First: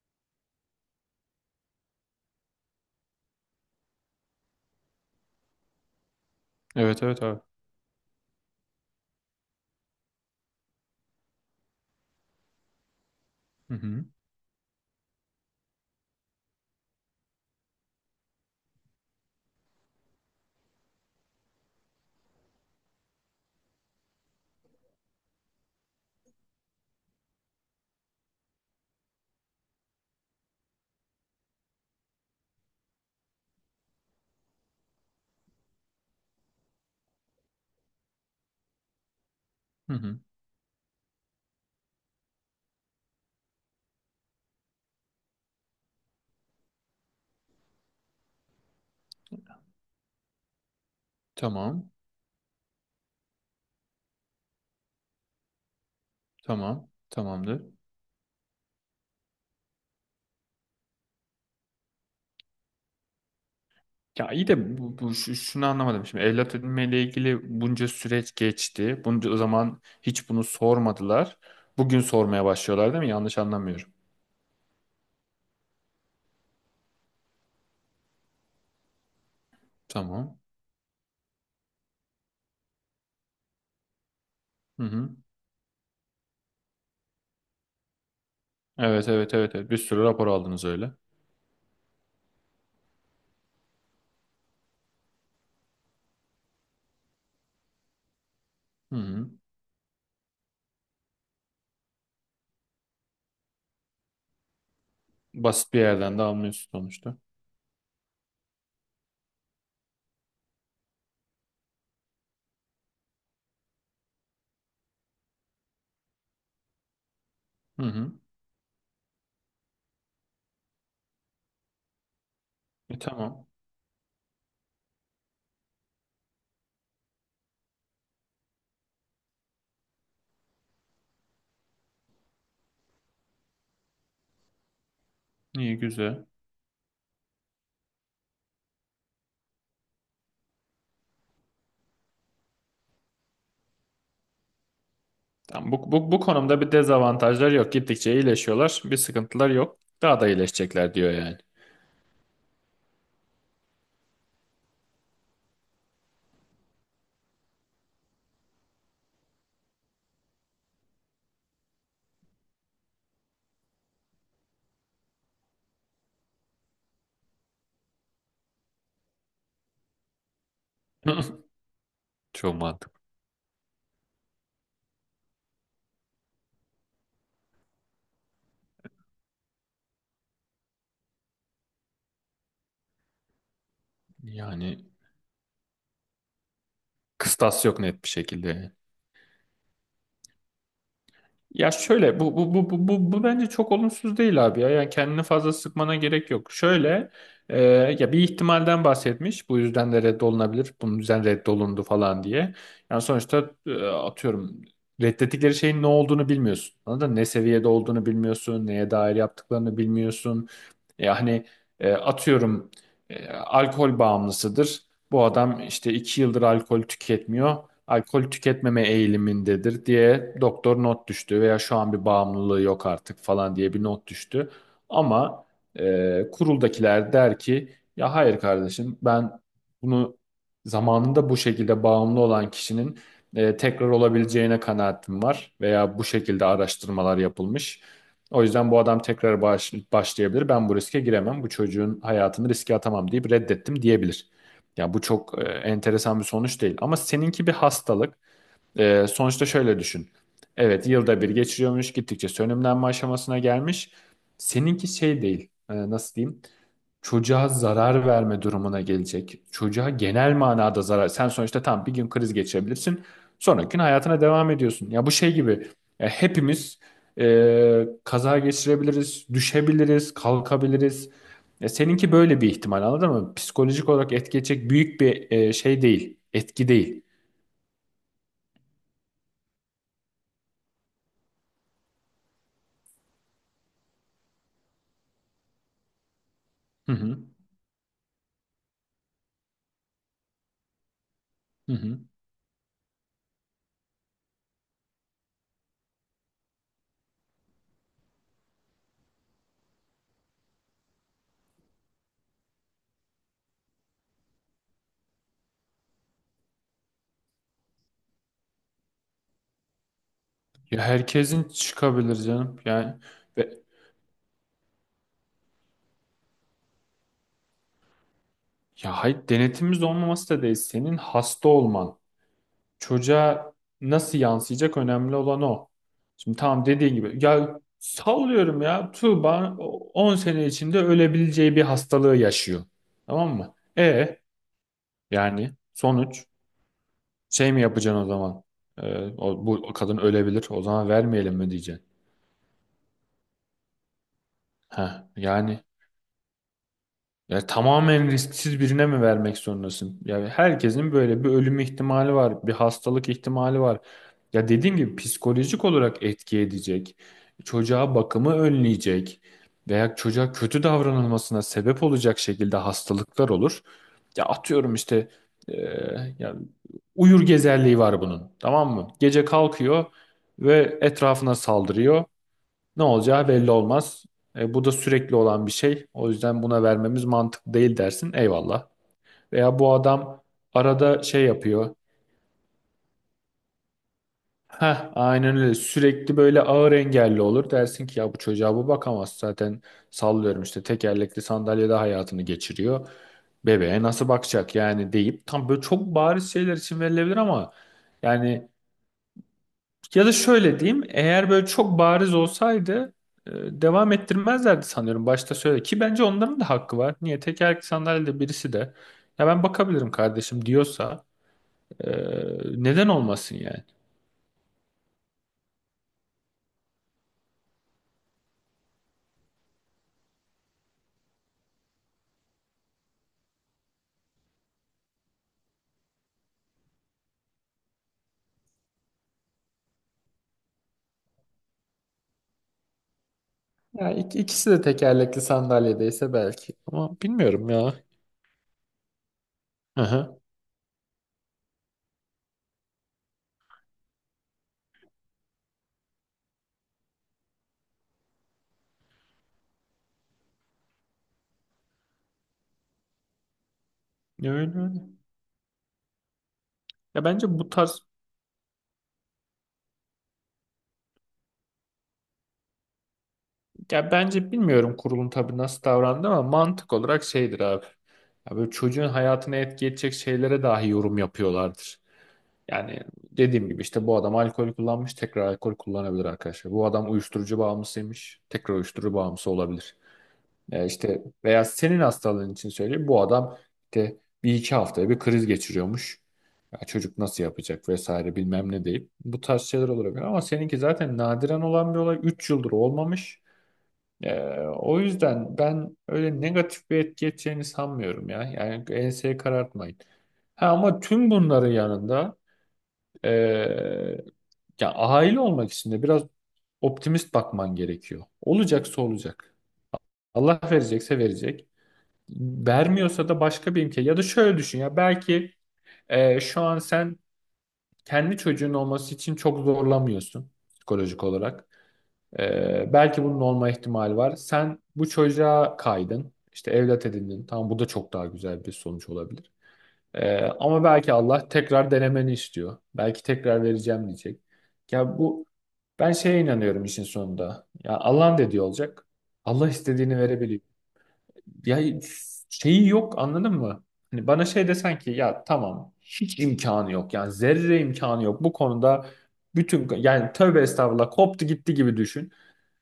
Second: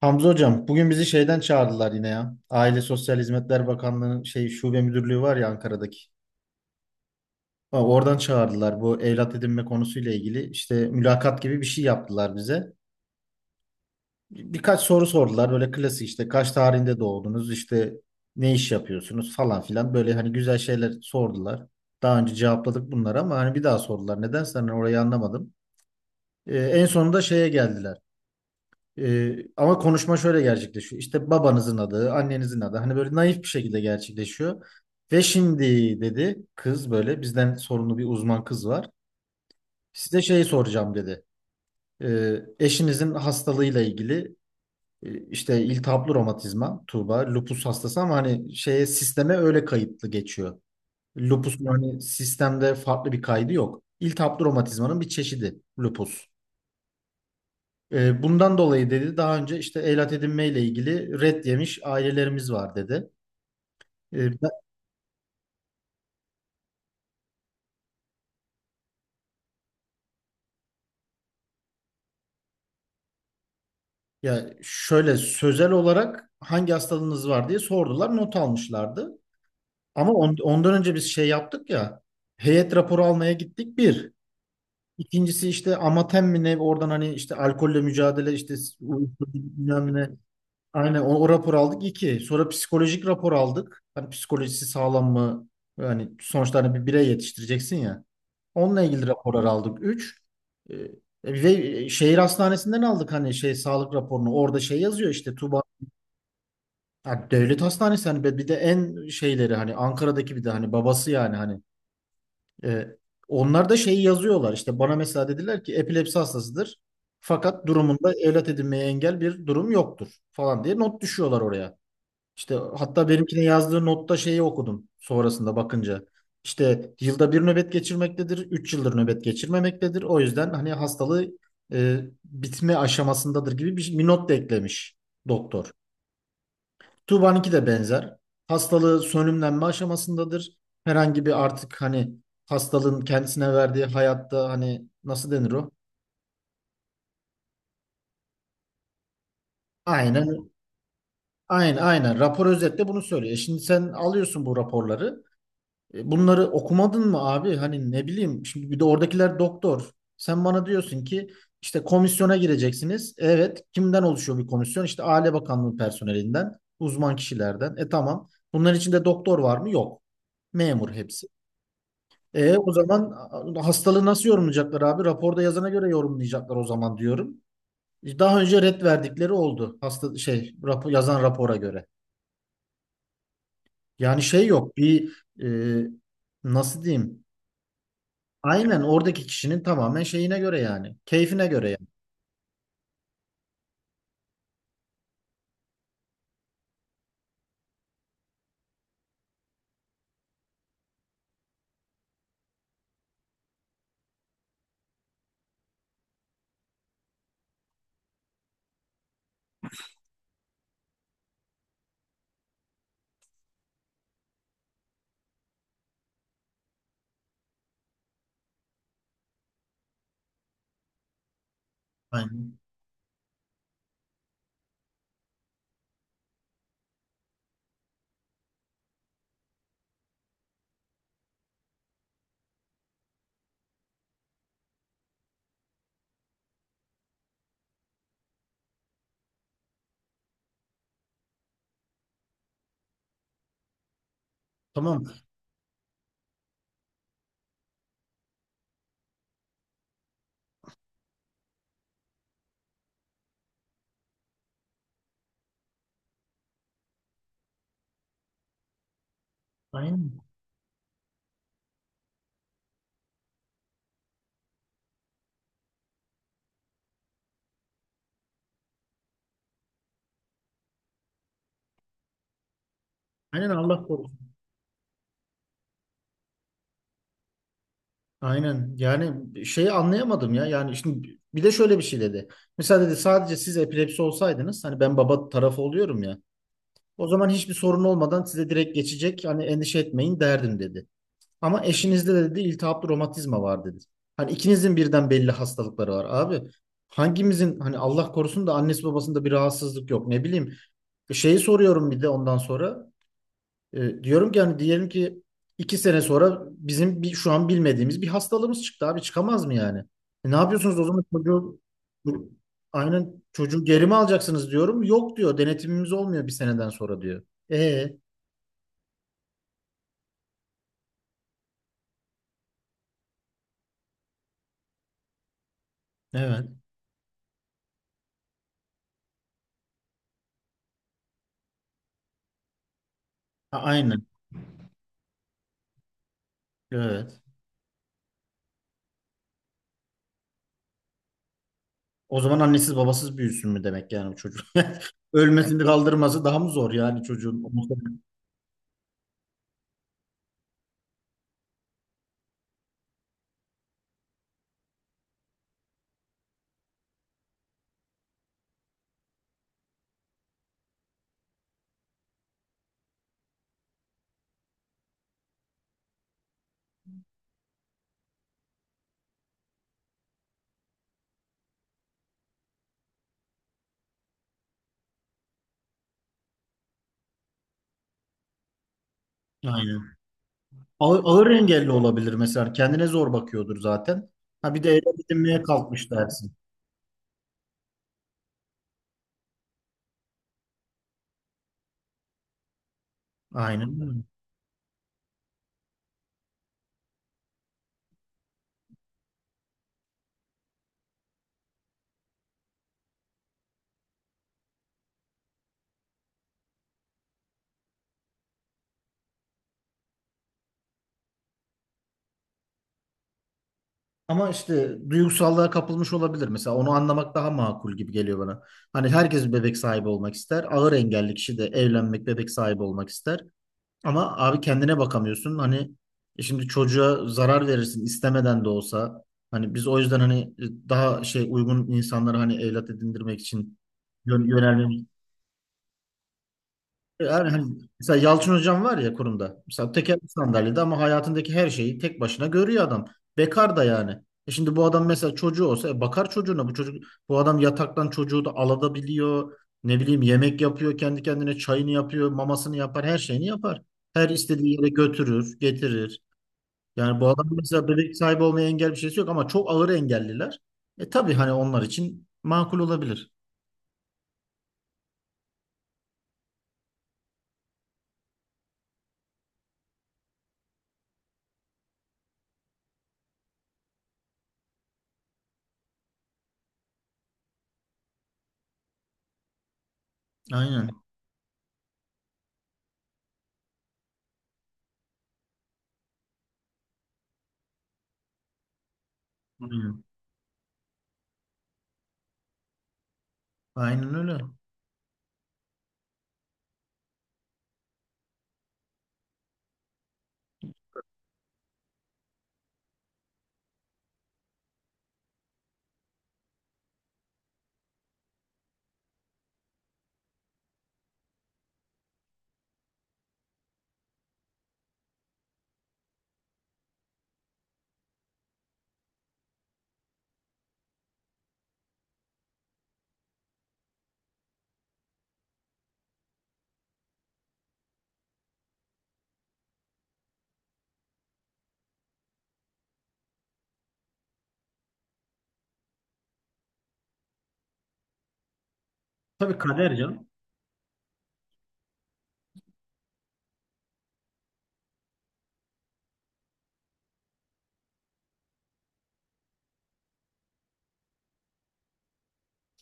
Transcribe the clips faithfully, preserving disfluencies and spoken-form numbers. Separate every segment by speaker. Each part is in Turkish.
Speaker 1: Hamza hocam bugün bizi şeyden çağırdılar yine ya. Aile Sosyal Hizmetler Bakanlığı'nın şey şube müdürlüğü var ya Ankara'daki.
Speaker 2: Evet evet abi.
Speaker 1: Ha, Oradan çağırdılar bu evlat edinme konusuyla ilgili. İşte mülakat gibi bir şey yaptılar bize.
Speaker 2: Hı hı.
Speaker 1: Birkaç soru sordular böyle klasik işte kaç tarihinde doğdunuz işte ne iş yapıyorsunuz falan filan böyle hani güzel şeyler sordular. Daha önce cevapladık bunları ama hani bir daha sordular. Nedense hani orayı anlamadım. Ee, en sonunda şeye geldiler. Ee, ama konuşma şöyle gerçekleşiyor. İşte babanızın adı, annenizin adı. Hani böyle naif bir şekilde gerçekleşiyor. Ve şimdi dedi kız böyle bizden sorumlu bir uzman kız var.
Speaker 2: Hı hı.
Speaker 1: Size şey soracağım dedi. Ee, eşinizin hastalığıyla ilgili e, işte iltihaplı romatizma, Tuğba, lupus hastası ama hani şeye sisteme öyle kayıtlı geçiyor. Lupus
Speaker 2: Tamam.
Speaker 1: hani sistemde farklı bir kaydı yok. İltihaplı romatizmanın bir çeşidi lupus.
Speaker 2: Tamam. Tamamdır.
Speaker 1: E, bundan dolayı dedi daha önce işte evlat edinmeyle ilgili red yemiş ailelerimiz var dedi. E,
Speaker 2: Ya iyi
Speaker 1: ben-
Speaker 2: de bu, bu şu- şunu anlamadım şimdi. Evlat edinmeyle ilgili bunca süreç geçti. Bunca o zaman hiç bunu sormadılar. Bugün sormaya başlıyorlar değil mi? Yanlış anlamıyorum.
Speaker 1: ya şöyle sözel olarak hangi hastalığınız var diye sordular, not almışlardı. Ama on-
Speaker 2: Tamam.
Speaker 1: ondan önce biz şey yaptık ya. Heyet raporu almaya gittik bir.
Speaker 2: Hı hı.
Speaker 1: İkincisi işte amatem mi ne oradan hani işte alkolle mücadele işte
Speaker 2: Evet
Speaker 1: uyuşturucu
Speaker 2: evet evet. Evet. Bir
Speaker 1: bilmem
Speaker 2: sürü
Speaker 1: ne.
Speaker 2: rapor aldınız öyle.
Speaker 1: Aynen o, o rapor aldık iki. Sonra psikolojik rapor aldık. Hani psikolojisi sağlam mı? Yani sonuçta hani bir birey yetiştireceksin ya. Onunla
Speaker 2: Hı
Speaker 1: ilgili
Speaker 2: hı.
Speaker 1: raporlar aldık. üç. Ve e, şehir hastanesinden aldık hani şey sağlık raporunu. Orada şey yazıyor işte Tuba.
Speaker 2: Basit bir yerden de almıyorsun sonuçta.
Speaker 1: Ha, devlet hastanesi hani bir bir de en şeyleri hani Ankara'daki bir de hani babası yani hani e, onlar da şeyi yazıyorlar. İşte. Bana mesela dediler ki epilepsi hastasıdır. Fakat
Speaker 2: Hı
Speaker 1: durumunda
Speaker 2: hı.
Speaker 1: evlat edinmeye engel bir durum yoktur falan diye not düşüyorlar oraya. İşte
Speaker 2: E,
Speaker 1: hatta benimkine
Speaker 2: tamam.
Speaker 1: yazdığı notta şeyi okudum sonrasında bakınca. İşte yılda bir nöbet geçirmektedir, üç yıldır nöbet geçirmemektedir. O yüzden hani hastalığı e, bitme aşamasındadır gibi bir, bir not da eklemiş doktor.
Speaker 2: İyi güzel.
Speaker 1: Tuğba'nınki de benzer. Hastalığı sönümlenme aşamasındadır. Herhangi bir artık hani hastalığın kendisine verdiği hayatta hani nasıl denir o?
Speaker 2: Tamam. Bu, bu, bu konumda bir dezavantajlar yok. Gittikçe iyileşiyorlar. Bir sıkıntılar yok. Daha da
Speaker 1: Aynen,
Speaker 2: iyileşecekler diyor yani.
Speaker 1: aynen, aynen. Rapor özetle bunu söylüyor. E Şimdi sen alıyorsun bu raporları. E, Bunları okumadın mı abi? Hani ne bileyim şimdi bir de oradakiler doktor. Sen bana diyorsun ki işte komisyona gireceksiniz. Evet, kimden oluşuyor bir komisyon? İşte Aile Bakanlığı personelinden, uzman kişilerden. E tamam. Bunların içinde doktor var mı? Yok. Memur hepsi.
Speaker 2: Çok
Speaker 1: E o
Speaker 2: mantıklı.
Speaker 1: zaman a- hastalığı nasıl yorumlayacaklar abi? Raporda yazana göre yorumlayacaklar o zaman diyorum. E, Daha önce ret verdikleri oldu. Hasta şey rapor, yazan rapora göre. Yani şey yok.
Speaker 2: Yani
Speaker 1: Bir e, nasıl diyeyim?
Speaker 2: kıstas yok net bir şekilde.
Speaker 1: Aynen oradaki kişinin tamamen şeyine göre yani. Keyfine göre
Speaker 2: Ya
Speaker 1: yani.
Speaker 2: şöyle bu bu bu bu bu, bu bence çok olumsuz değil abi ya. Yani kendini fazla sıkmana gerek yok. Şöyle, e, ya bir ihtimalden bahsetmiş. Bu yüzden de reddolunabilir. Bunun yüzden reddolundu falan diye. Yani sonuçta e, atıyorum, reddettikleri şeyin ne olduğunu bilmiyorsun. Anladın mı? Ne seviyede olduğunu bilmiyorsun. Neye dair yaptıklarını bilmiyorsun. Yani e, atıyorum, e, alkol bağımlısıdır. Bu adam işte iki yıldır alkol tüketmiyor, alkol tüketmeme eğilimindedir diye doktor not düştü veya şu an bir
Speaker 1: Aynen.
Speaker 2: bağımlılığı yok artık falan diye bir not düştü. Ama e, kuruldakiler der ki ya hayır kardeşim, ben bunu zamanında bu şekilde bağımlı olan kişinin e, tekrar olabileceğine kanaatim var veya bu şekilde araştırmalar yapılmış. O yüzden bu adam tekrar baş- başlayabilir. Ben bu riske giremem. Bu çocuğun hayatını riske atamam deyip reddettim diyebilir. Ya bu
Speaker 1: Tamam.
Speaker 2: çok e, enteresan bir sonuç değil. Ama seninki bir hastalık. E, sonuçta şöyle düşün. Evet, yılda bir geçiriyormuş. Gittikçe sönümlenme aşamasına gelmiş. Seninki şey değil. E, nasıl diyeyim? Çocuğa zarar verme durumuna gelecek. Çocuğa
Speaker 1: Aynen.
Speaker 2: genel manada zarar. Sen sonuçta tam bir gün kriz geçirebilirsin. Sonraki gün hayatına devam ediyorsun. Ya bu şey gibi. Ya hepimiz e, kaza geçirebiliriz, düşebiliriz, kalkabiliriz. Ya seninki böyle bir ihtimal, anladın mı?
Speaker 1: Aynen Allah
Speaker 2: Psikolojik olarak
Speaker 1: korusun.
Speaker 2: etkileyecek büyük bir e, şey değil, etki değil.
Speaker 1: Aynen. Yani şeyi anlayamadım ya. Yani şimdi bir de şöyle bir şey dedi. Mesela dedi sadece siz epilepsi olsaydınız hani ben baba tarafı oluyorum ya.
Speaker 2: Hı
Speaker 1: O
Speaker 2: hı.
Speaker 1: zaman hiçbir sorun olmadan size direkt geçecek. Hani endişe etmeyin derdim dedi. Ama
Speaker 2: Hı hı.
Speaker 1: eşinizde de dedi iltihaplı romatizma var dedi. Hani ikinizin birden belli hastalıkları var abi. Hangimizin hani Allah korusun da annesi babasında bir rahatsızlık yok ne bileyim. Şeyi soruyorum bir de ondan sonra. E, diyorum ki hani diyelim ki iki sene sonra bizim bir, şu an bilmediğimiz bir hastalığımız çıktı abi çıkamaz mı yani? E, ne yapıyorsunuz
Speaker 2: Ya
Speaker 1: o zaman
Speaker 2: herkesin
Speaker 1: çocuğu
Speaker 2: çıkabilir
Speaker 1: bu-
Speaker 2: canım. Yani,
Speaker 1: aynen
Speaker 2: ve
Speaker 1: çocuğu geri mi alacaksınız diyorum. Yok diyor denetimimiz olmuyor bir seneden sonra diyor. E
Speaker 2: ya hayır, denetimimiz olmaması da değil. Senin hasta olman çocuğa nasıl yansıyacak, önemli olan o. Şimdi
Speaker 1: evet.
Speaker 2: tamam, dediğin gibi ya sallıyorum, ya Tuğba o- on sene içinde ölebileceği bir hastalığı yaşıyor. Tamam mı?
Speaker 1: A- aynen.
Speaker 2: E yani sonuç
Speaker 1: Evet.
Speaker 2: şey mi yapacaksın o zaman? Ee, o, bu kadın ölebilir, o zaman vermeyelim mi diyeceksin?
Speaker 1: O zaman annesiz babasız büyüsün mü demek yani bu çocuk?
Speaker 2: Heh,
Speaker 1: Ölmesini
Speaker 2: yani.
Speaker 1: kaldırması daha mı zor yani çocuğun?
Speaker 2: Ya tamamen risksiz birine mi vermek zorundasın? Yani herkesin böyle bir ölüm ihtimali var, bir hastalık ihtimali var. Ya dediğim gibi, psikolojik olarak etki edecek, çocuğa bakımı önleyecek veya çocuğa kötü davranılmasına sebep olacak şekilde hastalıklar olur. Ya atıyorum işte, e, ya uyur gezerliği var bunun, tamam mı? Gece kalkıyor ve etrafına saldırıyor. Ne olacağı belli olmaz. E, bu da sürekli olan bir şey. O yüzden buna vermemiz mantıklı değil dersin. Eyvallah. Veya bu
Speaker 1: Aynen.
Speaker 2: adam
Speaker 1: Ağır,
Speaker 2: arada şey
Speaker 1: ağır engelli
Speaker 2: yapıyor.
Speaker 1: olabilir mesela. Kendine zor bakıyordur zaten. Ha bir de ele
Speaker 2: Heh, aynen
Speaker 1: edinmeye
Speaker 2: öyle.
Speaker 1: kalkmış
Speaker 2: Sürekli
Speaker 1: dersin.
Speaker 2: böyle ağır engelli olur. Dersin ki ya bu çocuğa bu bakamaz. Zaten sallıyorum işte, tekerlekli sandalyede hayatını geçiriyor.
Speaker 1: Aynen
Speaker 2: Bebeğe
Speaker 1: öyle.
Speaker 2: nasıl bakacak yani deyip, tam böyle çok bariz şeyler için verilebilir ama yani. Ya da şöyle diyeyim, eğer böyle çok bariz olsaydı e, devam ettirmezlerdi sanıyorum, başta söyle ki, bence onların da hakkı var. Niye tekerlekli sandalyede birisi de ya ben bakabilirim kardeşim diyorsa e, neden olmasın yani?
Speaker 1: Ama işte duygusallığa kapılmış olabilir. Mesela onu anlamak daha makul gibi geliyor bana. Hani herkes bir bebek sahibi olmak ister. Ağır engelli kişi de evlenmek, bebek sahibi olmak ister. Ama abi kendine bakamıyorsun. Hani e şimdi çocuğa zarar verirsin istemeden de olsa. Hani biz o yüzden hani daha şey uygun insanları hani evlat edindirmek için
Speaker 2: Ya ik-
Speaker 1: yön,
Speaker 2: ikisi de
Speaker 1: yönelmemiz.
Speaker 2: tekerlekli sandalyedeyse belki, ama
Speaker 1: Yani
Speaker 2: bilmiyorum
Speaker 1: hani
Speaker 2: ya.
Speaker 1: mesela Yalçın hocam var ya kurumda. Mesela tekerlekli
Speaker 2: Aha.
Speaker 1: sandalyede ama hayatındaki her şeyi tek başına görüyor adam. Bekar da yani. E şimdi bu adam mesela çocuğu olsa e bakar çocuğuna. Bu çocuk bu adam yataktan çocuğu da alabiliyor. Ne bileyim yemek yapıyor, kendi kendine çayını yapıyor, mamasını yapar, her şeyini yapar. Her istediği
Speaker 2: Öyle
Speaker 1: yere
Speaker 2: öyle.
Speaker 1: götürür, getirir. Yani
Speaker 2: Ya
Speaker 1: bu adam
Speaker 2: bence bu
Speaker 1: mesela
Speaker 2: tarz
Speaker 1: bebek sahibi olmaya engel bir şeysi yok ama çok ağır engelliler. E tabii hani onlar için makul olabilir.
Speaker 2: ya bence bilmiyorum, kurulun tabii nasıl davrandı, ama mantık olarak şeydir abi. Ya böyle çocuğun hayatına etki edecek şeylere dahi yorum yapıyorlardır. Yani dediğim gibi işte, bu adam alkol kullanmış, tekrar alkol kullanabilir arkadaşlar. Bu adam uyuşturucu bağımlısıymış, tekrar uyuşturucu bağımlısı olabilir. E
Speaker 1: Aynen.
Speaker 2: işte veya senin hastalığın için söyleyeyim, bu adam işte bir iki haftaya bir kriz geçiriyormuş. Ya çocuk nasıl yapacak vesaire bilmem ne deyip bu tarz şeyler
Speaker 1: Aynen,
Speaker 2: olabilir, ama seninki zaten nadiren olan bir olay, üç yıldır olmamış.
Speaker 1: Aynen
Speaker 2: E,
Speaker 1: öyle.
Speaker 2: O yüzden ben öyle negatif bir etki edeceğini sanmıyorum ya. Yani enseyi karartmayın. Ha, ama tüm bunların yanında, ee, ya aile olmak için de biraz optimist bakman gerekiyor. Olacaksa olacak. Allah verecekse verecek. Vermiyorsa da başka bir imkan. Ya da şöyle düşün, ya belki e, şu an sen kendi çocuğun olması için çok zorlamıyorsun psikolojik olarak. Ee, belki bunun olma ihtimali var. Sen bu çocuğa kaydın, işte evlat edindin. Tamam, bu da çok daha güzel bir sonuç olabilir. Ee, ama belki Allah tekrar denemeni istiyor. Belki tekrar vereceğim diyecek. Ya bu Ben şeye inanıyorum işin sonunda. Ya Allah'ın dediği olacak.
Speaker 1: Tabii
Speaker 2: Allah
Speaker 1: kader
Speaker 2: istediğini
Speaker 1: canım.
Speaker 2: verebiliyor. Ya, şeyi yok, anladın mı? Hani bana şey desen ki ya tamam, hiç imkanı yok. Yani zerre imkanı yok. Bu konuda bütün, yani tövbe estağfurullah, koptu gitti gibi düşün.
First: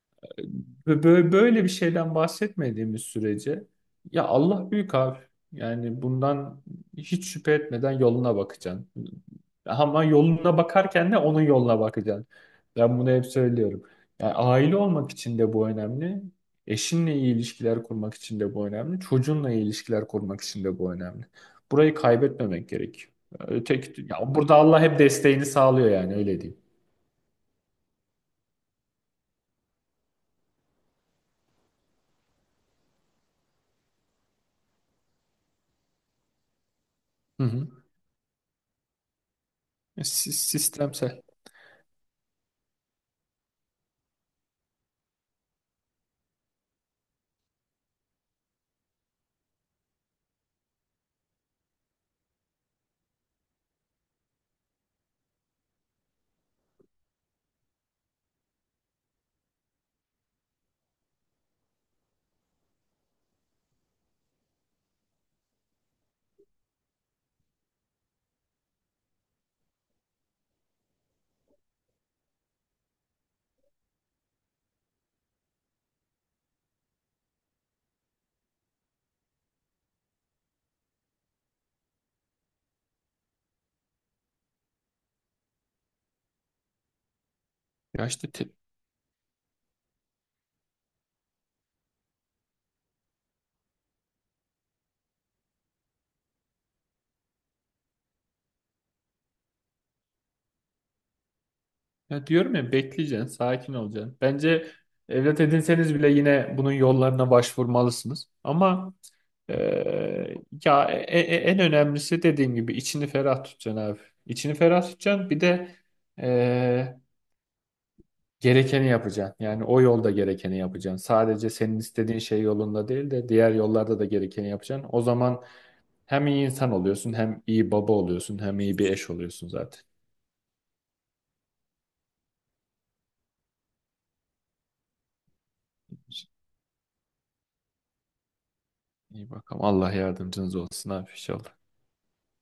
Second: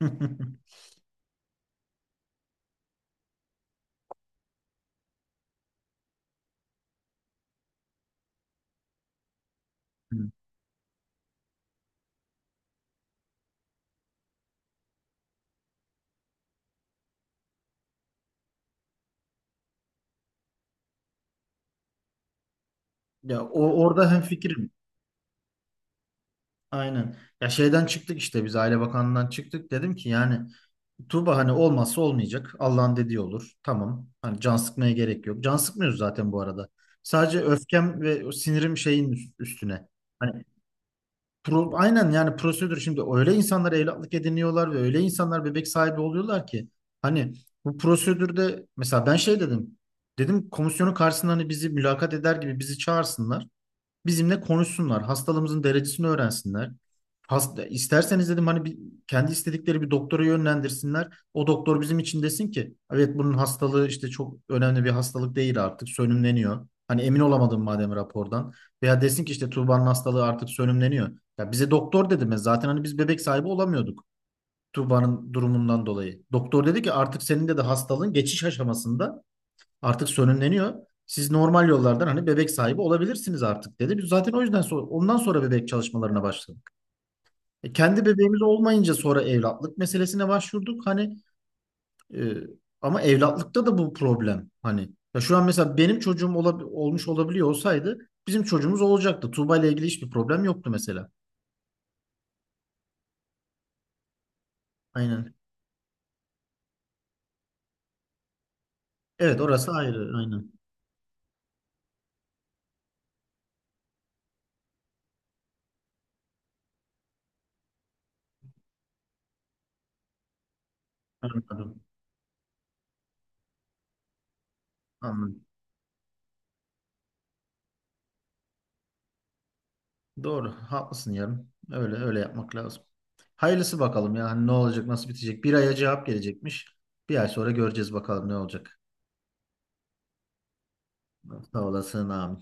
Speaker 2: Ve böyle, böyle bir şeyden bahsetmediğimiz sürece, ya Allah büyük abi. Yani bundan hiç şüphe etmeden yoluna bakacaksın. Ama
Speaker 1: Hı.
Speaker 2: yoluna bakarken de onun yoluna bakacaksın. Ben bunu hep söylüyorum. Yani aile olmak için de bu önemli. Eşinle iyi ilişkiler kurmak için de bu önemli. Çocuğunla iyi ilişkiler kurmak için de bu önemli. Burayı kaybetmemek gerekiyor.
Speaker 1: Ya o,
Speaker 2: Öteki,
Speaker 1: orada
Speaker 2: ya burada
Speaker 1: hemfikirim.
Speaker 2: Allah hep desteğini sağlıyor, yani öyle diyeyim.
Speaker 1: Aynen. Ya şeyden çıktık işte biz Aile Bakanlığı'ndan çıktık. Dedim ki yani Tuğba hani olmazsa olmayacak. Allah'ın dediği olur. Tamam. Hani can sıkmaya gerek yok. Can sıkmıyoruz zaten bu arada. Sadece
Speaker 2: Hı hı.
Speaker 1: öfkem ve o sinirim şeyin üst- üstüne.
Speaker 2: Si-
Speaker 1: Hani
Speaker 2: Sistemsel.
Speaker 1: pro- aynen yani prosedür şimdi öyle insanlar evlatlık ediniyorlar ve öyle insanlar bebek sahibi oluyorlar ki hani bu prosedürde mesela ben şey dedim. Dedim komisyonun karşısında hani bizi mülakat eder gibi bizi çağırsınlar. bizimle konuşsunlar. Hastalığımızın derecesini öğrensinler. Hasta, isterseniz dedim hani bir, kendi istedikleri bir doktora yönlendirsinler. O doktor bizim için desin ki evet bunun hastalığı işte çok önemli bir hastalık değil artık sönümleniyor. Hani emin olamadım madem rapordan. Veya desin ki işte Tuğba'nın hastalığı artık sönümleniyor. Ya bize doktor dedi mi? Zaten hani biz bebek sahibi olamıyorduk Tuğba'nın durumundan dolayı. Doktor dedi ki artık senin de de hastalığın geçiş aşamasında artık sönümleniyor. Siz normal yollardan hani bebek sahibi olabilirsiniz artık dedi. Biz zaten o yüzden sonra, ondan sonra bebek çalışmalarına başladık. E, kendi
Speaker 2: Ya işte
Speaker 1: bebeğimiz
Speaker 2: te-
Speaker 1: olmayınca sonra evlatlık meselesine başvurduk. Hani e, ama evlatlıkta da bu problem. Hani ya şu an mesela benim çocuğum olab- olmuş olabiliyor olsaydı bizim çocuğumuz olacaktı. Tuğba ile ilgili hiçbir problem yoktu mesela.
Speaker 2: Ya diyorum ya, bekleyeceksin, sakin olacaksın. Bence
Speaker 1: Aynen.
Speaker 2: evlat edinseniz bile yine bunun yollarına başvurmalısınız. Ama
Speaker 1: Evet orası ayrı.
Speaker 2: eee,
Speaker 1: Aynen.
Speaker 2: ya e- e- en önemlisi, dediğim gibi içini ferah tutacaksın abi. İçini ferah tutacaksın. Bir de eee, gerekeni yapacaksın. Yani o yolda gerekeni yapacaksın. Sadece senin
Speaker 1: Anladım.
Speaker 2: istediğin şey yolunda değil de diğer yollarda da gerekeni yapacaksın. O zaman
Speaker 1: Anladım.
Speaker 2: hem iyi insan oluyorsun, hem iyi baba oluyorsun, hem iyi bir eş oluyorsun zaten.
Speaker 1: Doğru. Haklısın yarın. Öyle öyle yapmak lazım. Hayırlısı bakalım ya. Hani ne olacak, nasıl bitecek? Bir aya cevap gelecekmiş. Bir ay sonra göreceğiz bakalım ne olacak.
Speaker 2: İyi bakalım. Allah yardımcınız olsun abi inşallah.
Speaker 1: Sağ olasın abi.